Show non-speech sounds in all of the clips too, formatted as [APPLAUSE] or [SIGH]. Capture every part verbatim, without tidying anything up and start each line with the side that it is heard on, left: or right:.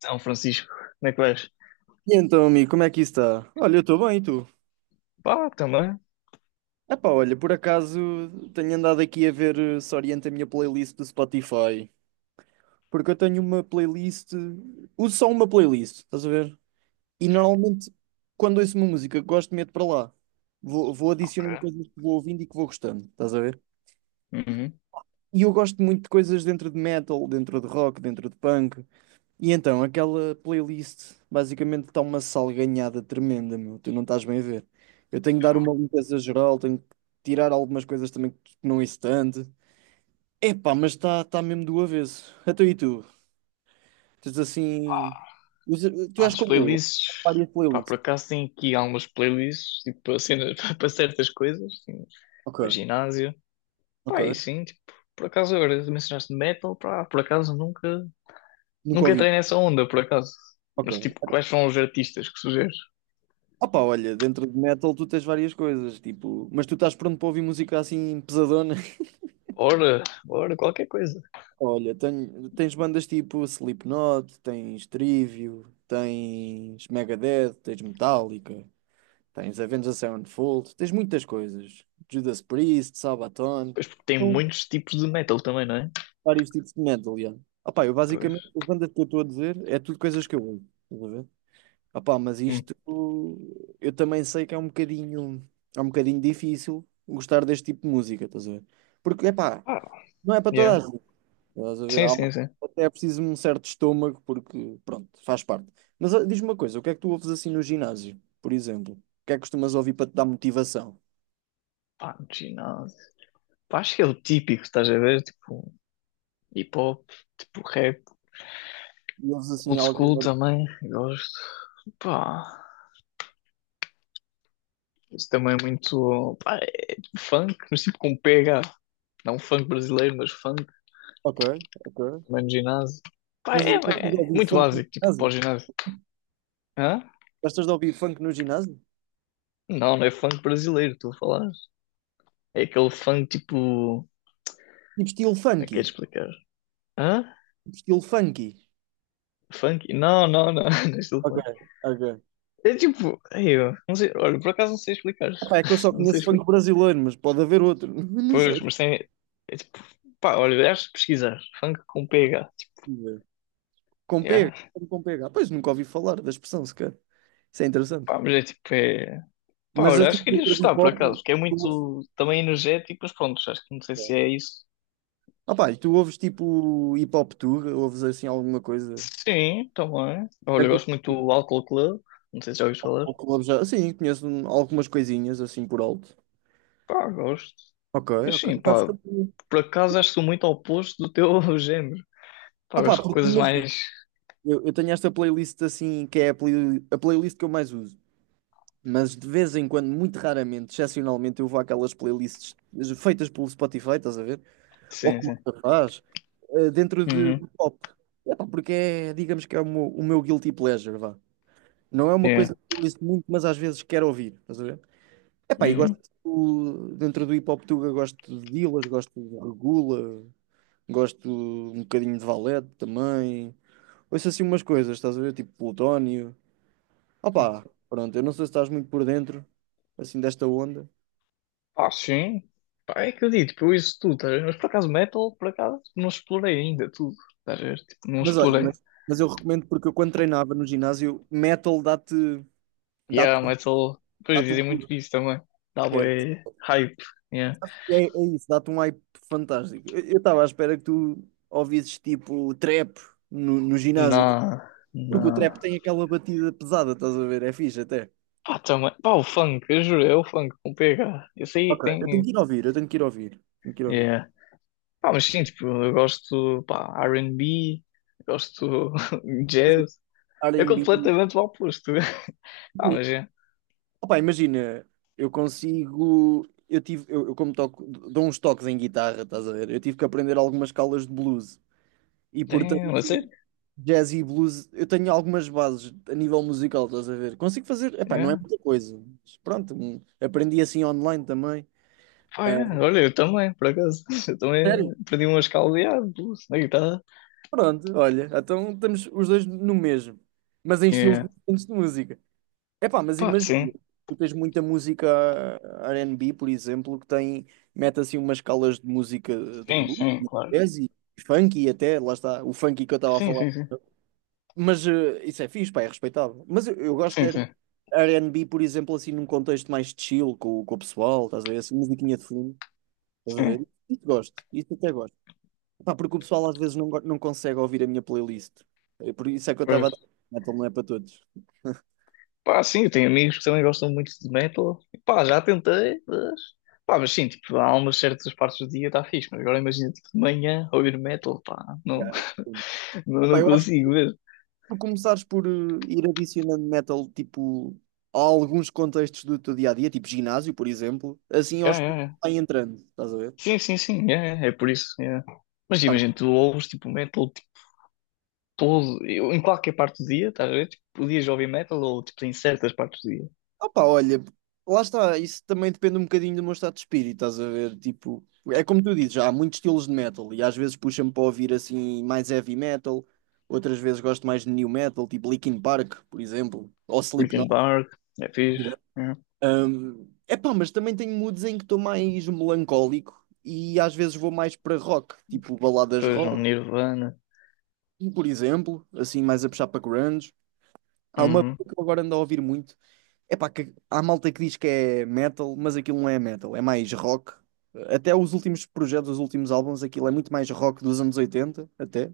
left: São Francisco, como é que vais?
right: E então, amigo, como é que isso está? Olha, eu estou bem, e tu?
left: Pá, também.
right: Epá, olha, por acaso tenho andado aqui a ver eh, se orienta a minha playlist do Spotify. Porque eu tenho uma playlist, uso só uma playlist, estás a ver? E normalmente, quando ouço uma música que gosto, meto para lá. Vou, vou
left: Ok.
right: adicionando coisas que vou ouvindo e que vou gostando, estás a ver?
left: Uhum.
right: E eu gosto muito de coisas dentro de metal, dentro de rock, dentro de punk. E então, aquela playlist basicamente está uma salganhada tremenda, meu. Tu não estás bem a ver. Eu tenho que dar uma limpeza geral, tenho que tirar algumas coisas também que não é tanto. Epá, mas está tá tá mesmo do avesso. Até e tu? Tens assim.
left: Pá,
right: usa- Tu
left: Pá,
right: és
left: nas
right: como eu,
left: playlists.
right: várias
left: Pá, por
right: playlists.
left: acaso tem aqui algumas playlists, tipo, para cenas- [LAUGHS] para certas coisas, assim, para
right: Ok,
left: ginásio.
right: ok.
left: Pá, e sim, tipo, por acaso agora mencionaste metal, pá, por acaso nunca,
right: Nunca
left: nunca
right: ouvi.
left: entrei nessa onda, por acaso.
right: Ok.
left: Mas tipo, quais são os artistas que sugeres?
right: Opa, olha, dentro de metal tu tens várias coisas, tipo, mas tu estás pronto para ouvir música assim pesadona?
left: Ora, ora, qualquer coisa.
right: Olha, tenho- tens bandas tipo Slipknot, tens Trivium, tens Megadeth, tens Metallica, tens Avenged Sevenfold, tens muitas coisas. Judas Priest, Sabaton,
left: Pois porque tem
right: são
left: muitos tipos de metal também, não é?
right: vários tipos de metal, aliás. Ah pá, eu
left: Pois.
right: basicamente, as bandas que eu estou a dizer, é tudo coisas que eu ouço, estás a ver? Ah pá, mas
left: Hum.
right: isto, eu também sei que é um bocadinho, é um bocadinho difícil gostar deste tipo de música, estás a ver? Porque, é pá,
left: Ah,
right: não é para toda
left: yeah.
right: a gente. Estás a ver?
left: Sim,
right: Há-
left: sim,
right: um-
left: sim.
right: Até é preciso um certo estômago, porque, pronto, faz parte. Mas ó, diz-me uma coisa, o que é que tu ouves assim no ginásio, por exemplo? O que é que costumas ouvir para te dar motivação?
left: Pá, no ginásio. Pá, acho que é o típico, estás a ver? Tipo, hip hop, tipo rap,
right: E ouves assim
left: old school
right: algo.
left: também, gosto. Pá, isso também é muito. Pá, é tipo funk, mas tipo com P H. Não funk brasileiro, mas funk,
right: Ok, ok.
left: também no ginásio. Pá,
right: Mas
left: é,
right: gostas de
left: é
right: ouvir
left: muito
right: funk no
left: básico, tipo para o
right: ginásio?
left: ginásio. Hã?
right: Gostas de ouvir funk no ginásio?
left: Não, não é funk brasileiro, tu a falar. É aquele funk tipo.
right: Tipo estilo
left: Como é
right: funky.
left: que é de explicar? Hã?
right: Tipo estilo funky.
left: Funk? Não, não, não, [LAUGHS] não é estilo
right: Ok,
left: funk.
right: ok.
left: É tipo. Ei, eu não sei, olha, por acaso não sei explicar.
right: Epá, é que eu só
left: [LAUGHS] Não sei
right: conheço funk
left: explicar.
right: brasileiro, mas pode haver outro. [LAUGHS] Não sei.
left: Pois, mas tem. É tipo, pá, olha, acho que pesquisar. Funk com P H.
right: Com pega.
left: Yeah.
right: Com pega. Ah, pois nunca ouvi falar da expressão sequer. Isso é interessante.
left: Pá, mas é tipo, é. Pá,
right: Mas
left: olha,
right: assim,
left: acho que iria
right: entre hip
left: gostar por
right: hop,
left: acaso, porque é
right: tu ouves
left: muito também energético, mas pronto, acho que não sei se é isso.
right: ah pá, e tu ouves tipo hip hop tour? Ouves assim alguma coisa?
left: Sim, também.
right: É
left: Olha, eu
right: que
left: gosto
right: tu-
left: muito do Álcool Club, não sei se já ouviste falar.
right: Ou clubes já? Sim, conheço um- algumas coisinhas assim por alto.
left: Pá, gosto.
right: Ok,
left: Mas sim,
right: ok. Sabes que
left: pá,
right: eu-
left: por acaso acho que sou muito ao oposto do teu [LAUGHS] género.
right: Ah
left: Pá,
right: pá,
left: gosto de
right: porque
left: coisas
right: imagina,
left: mais.
right: eu, eu tenho esta playlist assim, que é a, play- a playlist que eu mais uso. Mas de vez em quando, muito raramente, excepcionalmente, eu vou àquelas playlists feitas pelo Spotify, estás a ver? Ou
left: Sim,
right: como
left: sim.
right: faz, eh, dentro de de
left: Uhum.
right: pop. É pá, porque é, digamos que é o meu, o meu guilty pleasure, vá. Não é uma
left: Yeah.
right: coisa que eu ouço muito, mas às vezes quero ouvir, estás a ver? Epá, e gosto
left: Uhum.
right: do- dentro do hip hop tuga, gosto de Dillaz, gosto de Regula, gosto um bocadinho de Valete também. Ouço assim umas coisas, estás a ver? Tipo Plutónio. Opá, pronto, eu não sei se estás muito por dentro assim desta onda.
left: Ah, sim. Pá, é que eu digo, tipo, eu isso tudo, tá a ver? Mas por acaso metal, por acaso, não explorei ainda tudo, tá a ver? Tipo, não
right: Mas olha,
left: explorei.
right: mas, mas eu recomendo porque eu quando treinava no ginásio, metal dá-te dá-te
left: Yeah, metal, depois
right: dá-te um
left: dizem muito
right: boost,
left: disso também. Dá
right: que É,
left: bué hype, yeah.
right: é, é isso, dá-te um hype fantástico. Eu eu estava à espera que tu ouvisses tipo trap no, no
left: Na,
right: ginásio.
left: na...
right: Porque o trap tem aquela batida pesada, estás a ver? É fixe até.
left: Pá, também, pá, o funk, eu juro, é o funk com P H. Eu sei
right: Ok,
left: que
right: eu tenho
left: tem,
right: que ir ouvir, eu tenho que ir ouvir. Tenho que ir ouvir.
left: yeah. Pá, mas sim, tipo, eu gosto, pá, R e B, gosto [LAUGHS]
right: Mas o
left: jazz. É
right: erre e bê.
left: completamente o oposto. [LAUGHS] Ah,
right: Sim.
left: mas é,
right: Opa, imagina, eu consigo. Eu tive, eu, eu como toco, dou uns toques em guitarra, estás a ver? Eu tive que aprender algumas escalas de blues. E
left: é, a sério,
right: portanto, jazz e blues, eu tenho algumas bases a nível musical, estás a ver? Consigo fazer, epá, não é muita coisa. Mas pronto, hum, aprendi assim online também.
left: Pá,
right: Ah,
left: é. Olha, eu também, por acaso. [LAUGHS] Eu também
right: Sério?
left: aprendi umas caldeadas na guitarra.
right: Pronto, olha, então estamos os dois no mesmo, mas em estilos
left: É.
right: diferentes de música. Epá, mas
left: Pá,
right: imagina,
left: sim.
right: tu tens muita música erre e bê, por exemplo, que tem, mete assim umas escalas de música de
left: Sim,
right: blues,
left: sim,
right: e
left: claro.
right: jazz e funky até, lá está, o funk que eu estava a
left: Sim,
right: falar.
left: sim, sim.
right: Mas eh, isso é fixe, pá, é respeitável. Mas eu, eu gosto
left: Sim,
right: de ter
left: sim,
right: ar and bi, por exemplo, assim num contexto mais chill com, com o pessoal, estás a ver, assim, musiquinha de fundo, estás a ver?
left: sim.
right: Isso gosto, isso até gosto. Pá, porque o pessoal às vezes não, go- não consegue ouvir a minha playlist. É por isso é que eu estava a
left: Pois.
right: dizer, metal não é para todos.
left: Pá, sim, eu tenho amigos que também gostam muito de metal. E, pá, já tentei, mas... Pá, mas sim, tipo, há umas certas partes do dia está fixe, mas agora imagina, tipo, de manhã ouvir metal, pá, não,
right: Yeah, sim.
left: [LAUGHS] não,
right: Pá,
left: não
right: eu acho
left: consigo
right: que
left: mesmo.
right: tu começares por eh, ir adicionando metal tipo a alguns contextos do teu dia a dia, tipo ginásio, por exemplo, assim
left: Yeah,
right: aos
left: yeah,
right: poucos
left: yeah.
right: vai entrando, estás a ver?
left: Sim, sim, sim, yeah, yeah, é por isso. Yeah. Mas
right: Pá,
left: imagina, tu ouves tipo metal todo, eu, em qualquer parte do dia, estás a ver? Tipo, podias ouvir metal ou tipo, em certas partes do dia.
right: opa, olha, lá está, isso também depende um bocadinho do meu estado de espírito, estás a ver? Tipo, é como tu dizes, há muitos estilos de metal e às vezes puxa-me para ouvir assim mais heavy metal, outras vezes gosto mais de new metal, tipo Linkin Park, por exemplo, ou
left: Linkin
right: Slipknot.
left: Park, é fixe. É.
right: Um, epá, mas também tenho moods em que estou mais melancólico e às vezes vou mais para rock, tipo baladas
left: Depois um
right: rock,
left: Nirvana,
right: por exemplo, assim mais a puxar para grunge. Há uma
left: uhum.
right: banda que eu agora ando a ouvir muito, epá, que há malta que diz que é metal, mas aquilo não é metal, é mais rock. Até os últimos projetos, os últimos álbuns, aquilo é muito mais rock dos anos oitenta, até,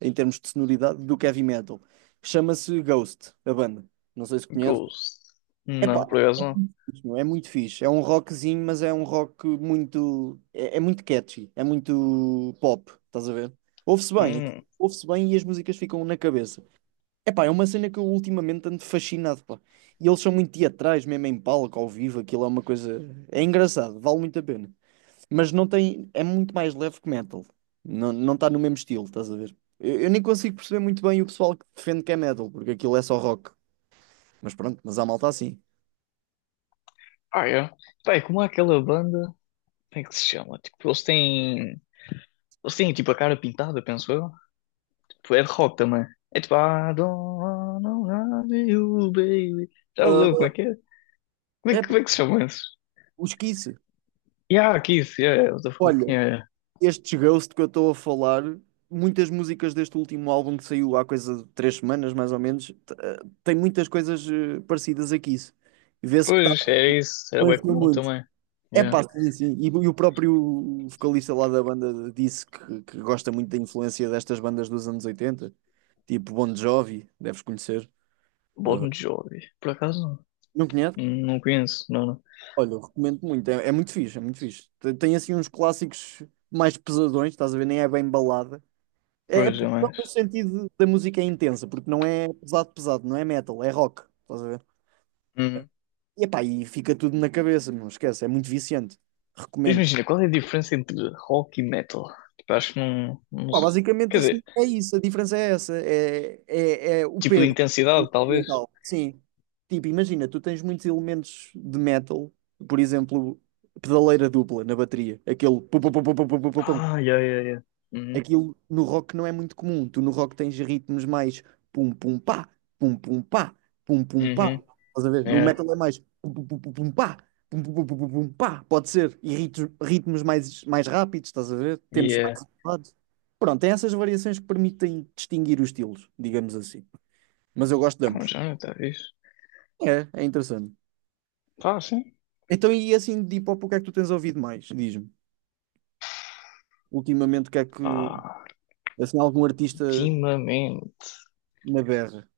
right: em termos de sonoridade, do que heavy metal. Chama-se Ghost, a banda. Não sei se conhece.
left: Ghost. Não,
right: Epá,
left: por acaso não.
right: não, é muito fixe. É um rockzinho, mas é um rock muito. É, é muito catchy, é muito pop, estás a ver? Ouve-se bem, aquilo-
left: Hum.
right: ouve-se bem e as músicas ficam na cabeça. Epá, é uma cena que eu ultimamente ando fascinado, pá. E eles são muito teatrais, mesmo em palco, ao vivo, aquilo é uma coisa. É engraçado, vale muito a pena. Mas não tem. É muito mais leve que metal. Não, não está no mesmo estilo, estás a ver? Eu, eu nem consigo perceber muito bem o pessoal que defende que é metal, porque aquilo é só rock. Mas pronto, mas há malta assim.
left: Ah, é. Pá, é como aquela banda, como é que se chama? Tipo, eles têm, eles têm tipo a cara pintada, penso eu. Tipo, é de rock também. É tipo, I don't wanna love you, baby. Já leu
right: Ah,
left: como é que é? Como é
right: é,
left: que, como é que se chama isso?
right: os Kiss.
left: Yeah, Kiss, yeah, yeah, what the fuck,
right: Olha,
left: yeah, yeah.
right: estes Ghost que eu estou a falar, muitas músicas deste último álbum que saiu há coisa de três semanas, mais ou menos, t- eh, tem muitas coisas eh, parecidas a isso. Vê-se que está
left: Pois, é isso. Era bem
right: influenciou
left: comum
right: muito.
left: também.
right: É
left: Yeah.
right: pá, sim, sim. E, o e o próprio vocalista lá da banda disse que, que, gosta muito da influência destas bandas dos anos oitenta, tipo Bon Jovi, deves conhecer. Eh,
left: Bon Jovi. Por acaso não.
right: Não conhece?
left: Não conheço, não, não.
right: Olha, eu recomendo muito. É, é muito fixe, é muito fixe. Tem, tem assim uns clássicos mais pesadões, estás a ver? Nem é bem balada. É, é
left: Pois, é
right: pesado no
left: mais.
right: sentido da música é intensa, porque não é pesado, pesado, não é metal, é rock. Estás a ver?
left: Uhum.
right: E, epá, e fica tudo na cabeça, não esquece, é muito viciante.
left: Mas
right: Recomendo.
left: imagina, qual é a diferença entre rock e metal? Tipo, acho que não, não.
right: Pá,
left: se- Quer
right: basicamente assim,
left: dizer,
right: é isso, a diferença é essa, é, é, é o
left: tipo de
right: peso
left: intensidade, talvez.
right: mental. Sim. Tipo, imagina, tu tens muitos elementos de metal, por exemplo, pedaleira dupla na bateria, aquele pum, pum, pum, pum, pum, pum, pum, pum, pum.
left: Ah, yeah, yeah, yeah. Uhum.
right: Aquilo no rock não é muito comum. Tu no rock tens ritmos mais pum pum pá, pum pum pá, pum pum pá.
left: Uhum.
right: Estás a ver? No
left: Yeah.
right: metal é mais pum pum pum pum pum, pá, pum pum pum pum pum, pum, pá, pode ser. E ritmos, ritmos mais, mais rápidos, estás a ver? Tempos mais
left: Yeah.
right: elevados. Pronto, tem essas variações que permitem distinguir os estilos, digamos assim. Mas eu gosto de
left: Ah, um
right: ambos.
left: género, talvez.
right: É, é interessante.
left: Tá, sim.
right: Então, e assim de hip hop, o que é que tu tens ouvido mais? Diz-me. Ultimamente, o que é que.
left: Ah,
right: Assim, algum artista
left: ultimamente.
right: na berra?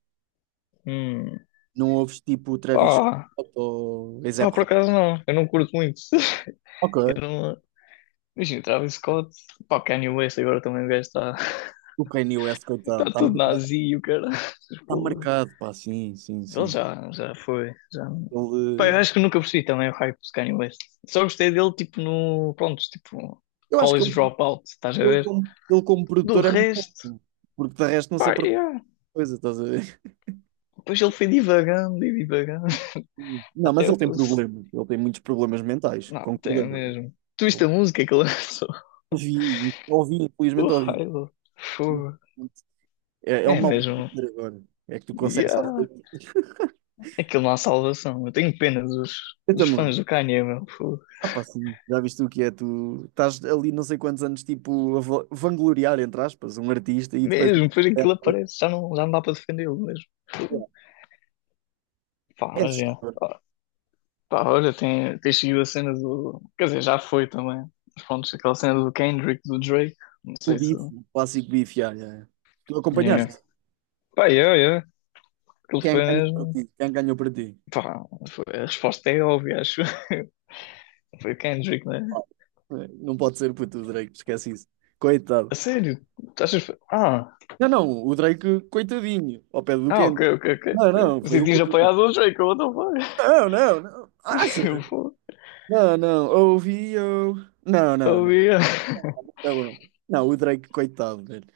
left: Hum.
right: Não ouves tipo o Travis
left: Pá.
right: Scott ou
left: Pá,
right: A$AP
left: por
right: Rock?
left: acaso não. Eu não curto muito. [LAUGHS]
right: Ok.
left: Eu não, Imagina, Travis Scott, pá, Kanye West agora também o gajo está [LAUGHS]
right: O Kanye West, coitado,
left: está
right: está
left: todo
right: marcado.
left: nazi e o cara. [LAUGHS]
right: Está
left: Porra.
right: marcado, pá, sim, sim,
left: Ele
right: sim.
left: já, já foi. Já... Pá, eu
right: Ele,
left: acho que nunca percebi também o hype do Kanye West. Só gostei dele tipo no. Pronto, tipo,
right: eu acho que
left: College
right: ele,
left: Dropout, estás a
right: ele,
left: ver?
right: como, ele como
left: Do
right: produtor é muito
left: resto,
right: bom, porque de resto não se
left: pá,
right: aprende
left: yeah.
right: coisa, estás a ver?
left: Depois ele foi divagando e divagando.
right: [LAUGHS]
left: [LAUGHS]
right: Não, mas
left: Até eu
right: ele tem
left: pus.
right: problemas, ele tem muitos problemas mentais,
left: Não, tem
right: concordamos.
left: mesmo. Tu viste a
right: Eu
left: música que ele lançou? [LAUGHS]
right: ouvi, ouvi,
left: O
right: infelizmente ouvi.
left: raio, fogo.
right: É, é um
left: É
right: mal de
left: mesmo.
right: produtor agora, é que tu consegues só.
left: Yeah. Aquilo não há salvação. Eu tenho pena dos,
right: Eu
left: dos
right: também.
left: fãs do Kanye, meu. Fogo.
right: Ah, pá, sim, já viste o que é? Tu estás ali não sei quantos anos, tipo, a va- vangloriar, entre aspas, um artista e depois.
left: Mesmo, depois
right: É,
left: aquilo aparece, já não, já não dá para defendê-lo mesmo. Fogo. Pá,
right: é, é
left: mas é.
right: assustador.
left: Pá, pá, olha, tem, tem seguido a cena do. Quer dizer, já foi também. Mas pronto, aquela cena do Kendrick, do Drake. Não
right: O
left: sei se.
right: bife, o clássico bife, já, já, já. Tu
left: É.
right: acompanhaste?
left: Pá, é, é. Aquilo
right: Quem
left: foi
right: ganhou para
left: mesmo.
right: ti? Quem ganhou para ti?
left: Pá, foi- a resposta é óbvia, acho. [LAUGHS] Foi o Kendrick, né?
right: Pá, é, não pode ser puto o Drake, esquece isso. Coitado.
left: A sério? Tu achas. que foi- Ah,
right: Não, não, o Drake, coitadinho, ao pé do
left: ah, ok,
right: Kendrick.
left: ok, ok.
right: Não, não, foi
left: Você
right: o
left: tinha
right: Kendrick.
left: apoiado o Drake, what the fuck?
right: Não, não, não. Acha?
left: [LAUGHS] Eu vou.
right: Não, não, ouvi eu. Não, não,
left: Oh,
right: não.
left: yeah.
right: Tá bom. Não, o Drake, coitado, velho.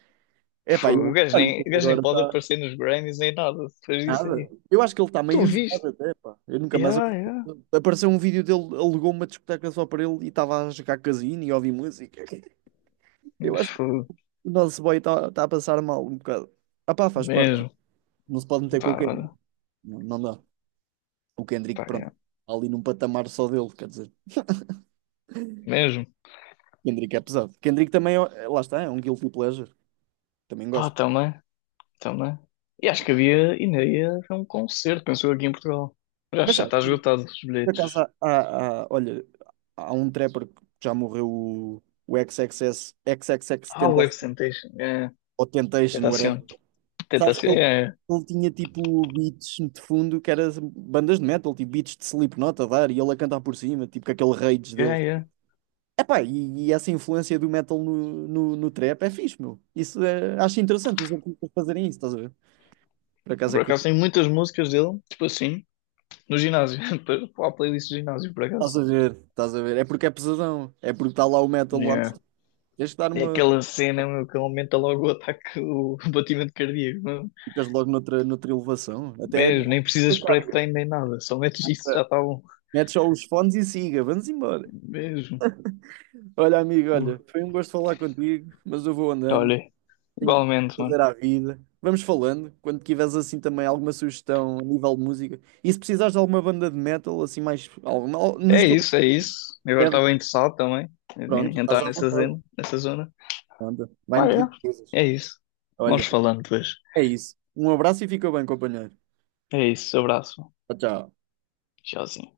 right: Epá,
left: Fogo, O
right: eu,
left: gajo
right: olha,
left: nem, o
right: como
left: gajo nem
right: agora
left: pode
right: está
left: aparecer nos Grammys nem nada depois disso
right: nada.
left: aí.
right: Eu acho que ele está meio
left: Tu viste?
right: isolado até, pá. Eu nunca mais.
left: Yeah, yeah.
right: Apareceu um vídeo dele, alugou uma discoteca só para ele e estava a jogar casino e a ouvir música. Eu acho que
left: Fogo.
right: o nosso boy está está a passar mal um bocado. Ah pá, faz parte.
left: Mesmo.
right: Não se pode meter com
left: Pá,
right: o Kendrick.
left: olha.
right: Não, não dá. O Kendrick,
left: Pá,
right: pronto,
left: yeah.
right: está ali num patamar só dele, quer dizer.
left: Mesmo.
right: Kendrick é pesado. Kendrick também, é- lá está, é um guilty pleasure. Também
left: Pá,
right: gosto.
left: também. Também. E acho que havia, ainda ia haver um concerto, pensou aqui em Portugal. Mas acho
right: Mas
left: que já
right: sabe?
left: está esgotado os
right: Por
left: bilhetes.
right: acaso, há, há- há- olha, há um trapper que já morreu, o, o xis xis esse, xis xis xis
left: Ah, o Web
right: Tentacion,
left: Temptation. É.
right: ou Temptation, whatever.
left: Tentação.
right: Sabes que
left: Tentação.
right: ele,
left: É.
right: ele tinha tipo beats de fundo que era bandas de metal, tipo beats de Slipknot a dar e ele a cantar por cima, tipo com aquele rage
left: É,
right: dele.
left: é. é.
right: Epá, e, e essa influência do metal no, no, no trap é fixe, meu. Isso é, acho interessante os artistas fazerem isso, estás a ver? Por acaso é
left: Por acaso tem
right: curioso.
left: muitas músicas dele, tipo assim, no ginásio. [LAUGHS] Para a playlist do ginásio, por
right: Estás
left: acaso.
right: a ver, estás a ver. É porque é pesadão, é porque está lá o metal lá.
left: é
right: Tens que dar
left: É
right: uma.
left: aquela cena, meu, que aumenta logo o ataque, o [LAUGHS] batimento cardíaco, meu.
right: Ficas logo noutra, noutra elevação. Até é
left: Mesmo, nem precisas
right: a
left: de
right: carga.
left: pré-treino nem nada, só metes isso, já está bom.
right: Mete só os fones e siga. Vamos embora.
left: Mesmo.
right: Olha, amigo,
left: Uh,
right: olha, foi um gosto falar contigo, mas eu vou andando.
left: olha,
right: Tenho que
left: igualmente, mano.
right: fazer à vida. Vamos falando. Quando tiveres assim também alguma sugestão a nível de música. E se precisares de alguma banda de metal, assim mais. Alguma, al- no
left: É
right: estilo de
left: isso, é isso. Eu agora
right: pedra,
left: estava interessado também
right: pronto,
left: em
right: estás
left: entrar
right: à
left: nessa
right: vontade.
left: zona, nessa zona.
right: Pronto.
left: Pá,
right: Vai-me
left: é.
right: pedir coisas.
left: É isso. Vamos
right: Olha,
left: falando depois.
right: é isso. Um abraço e fica bem, companheiro.
left: É isso, abraço.
right: Tchau, tchau.
left: Tchauzinho.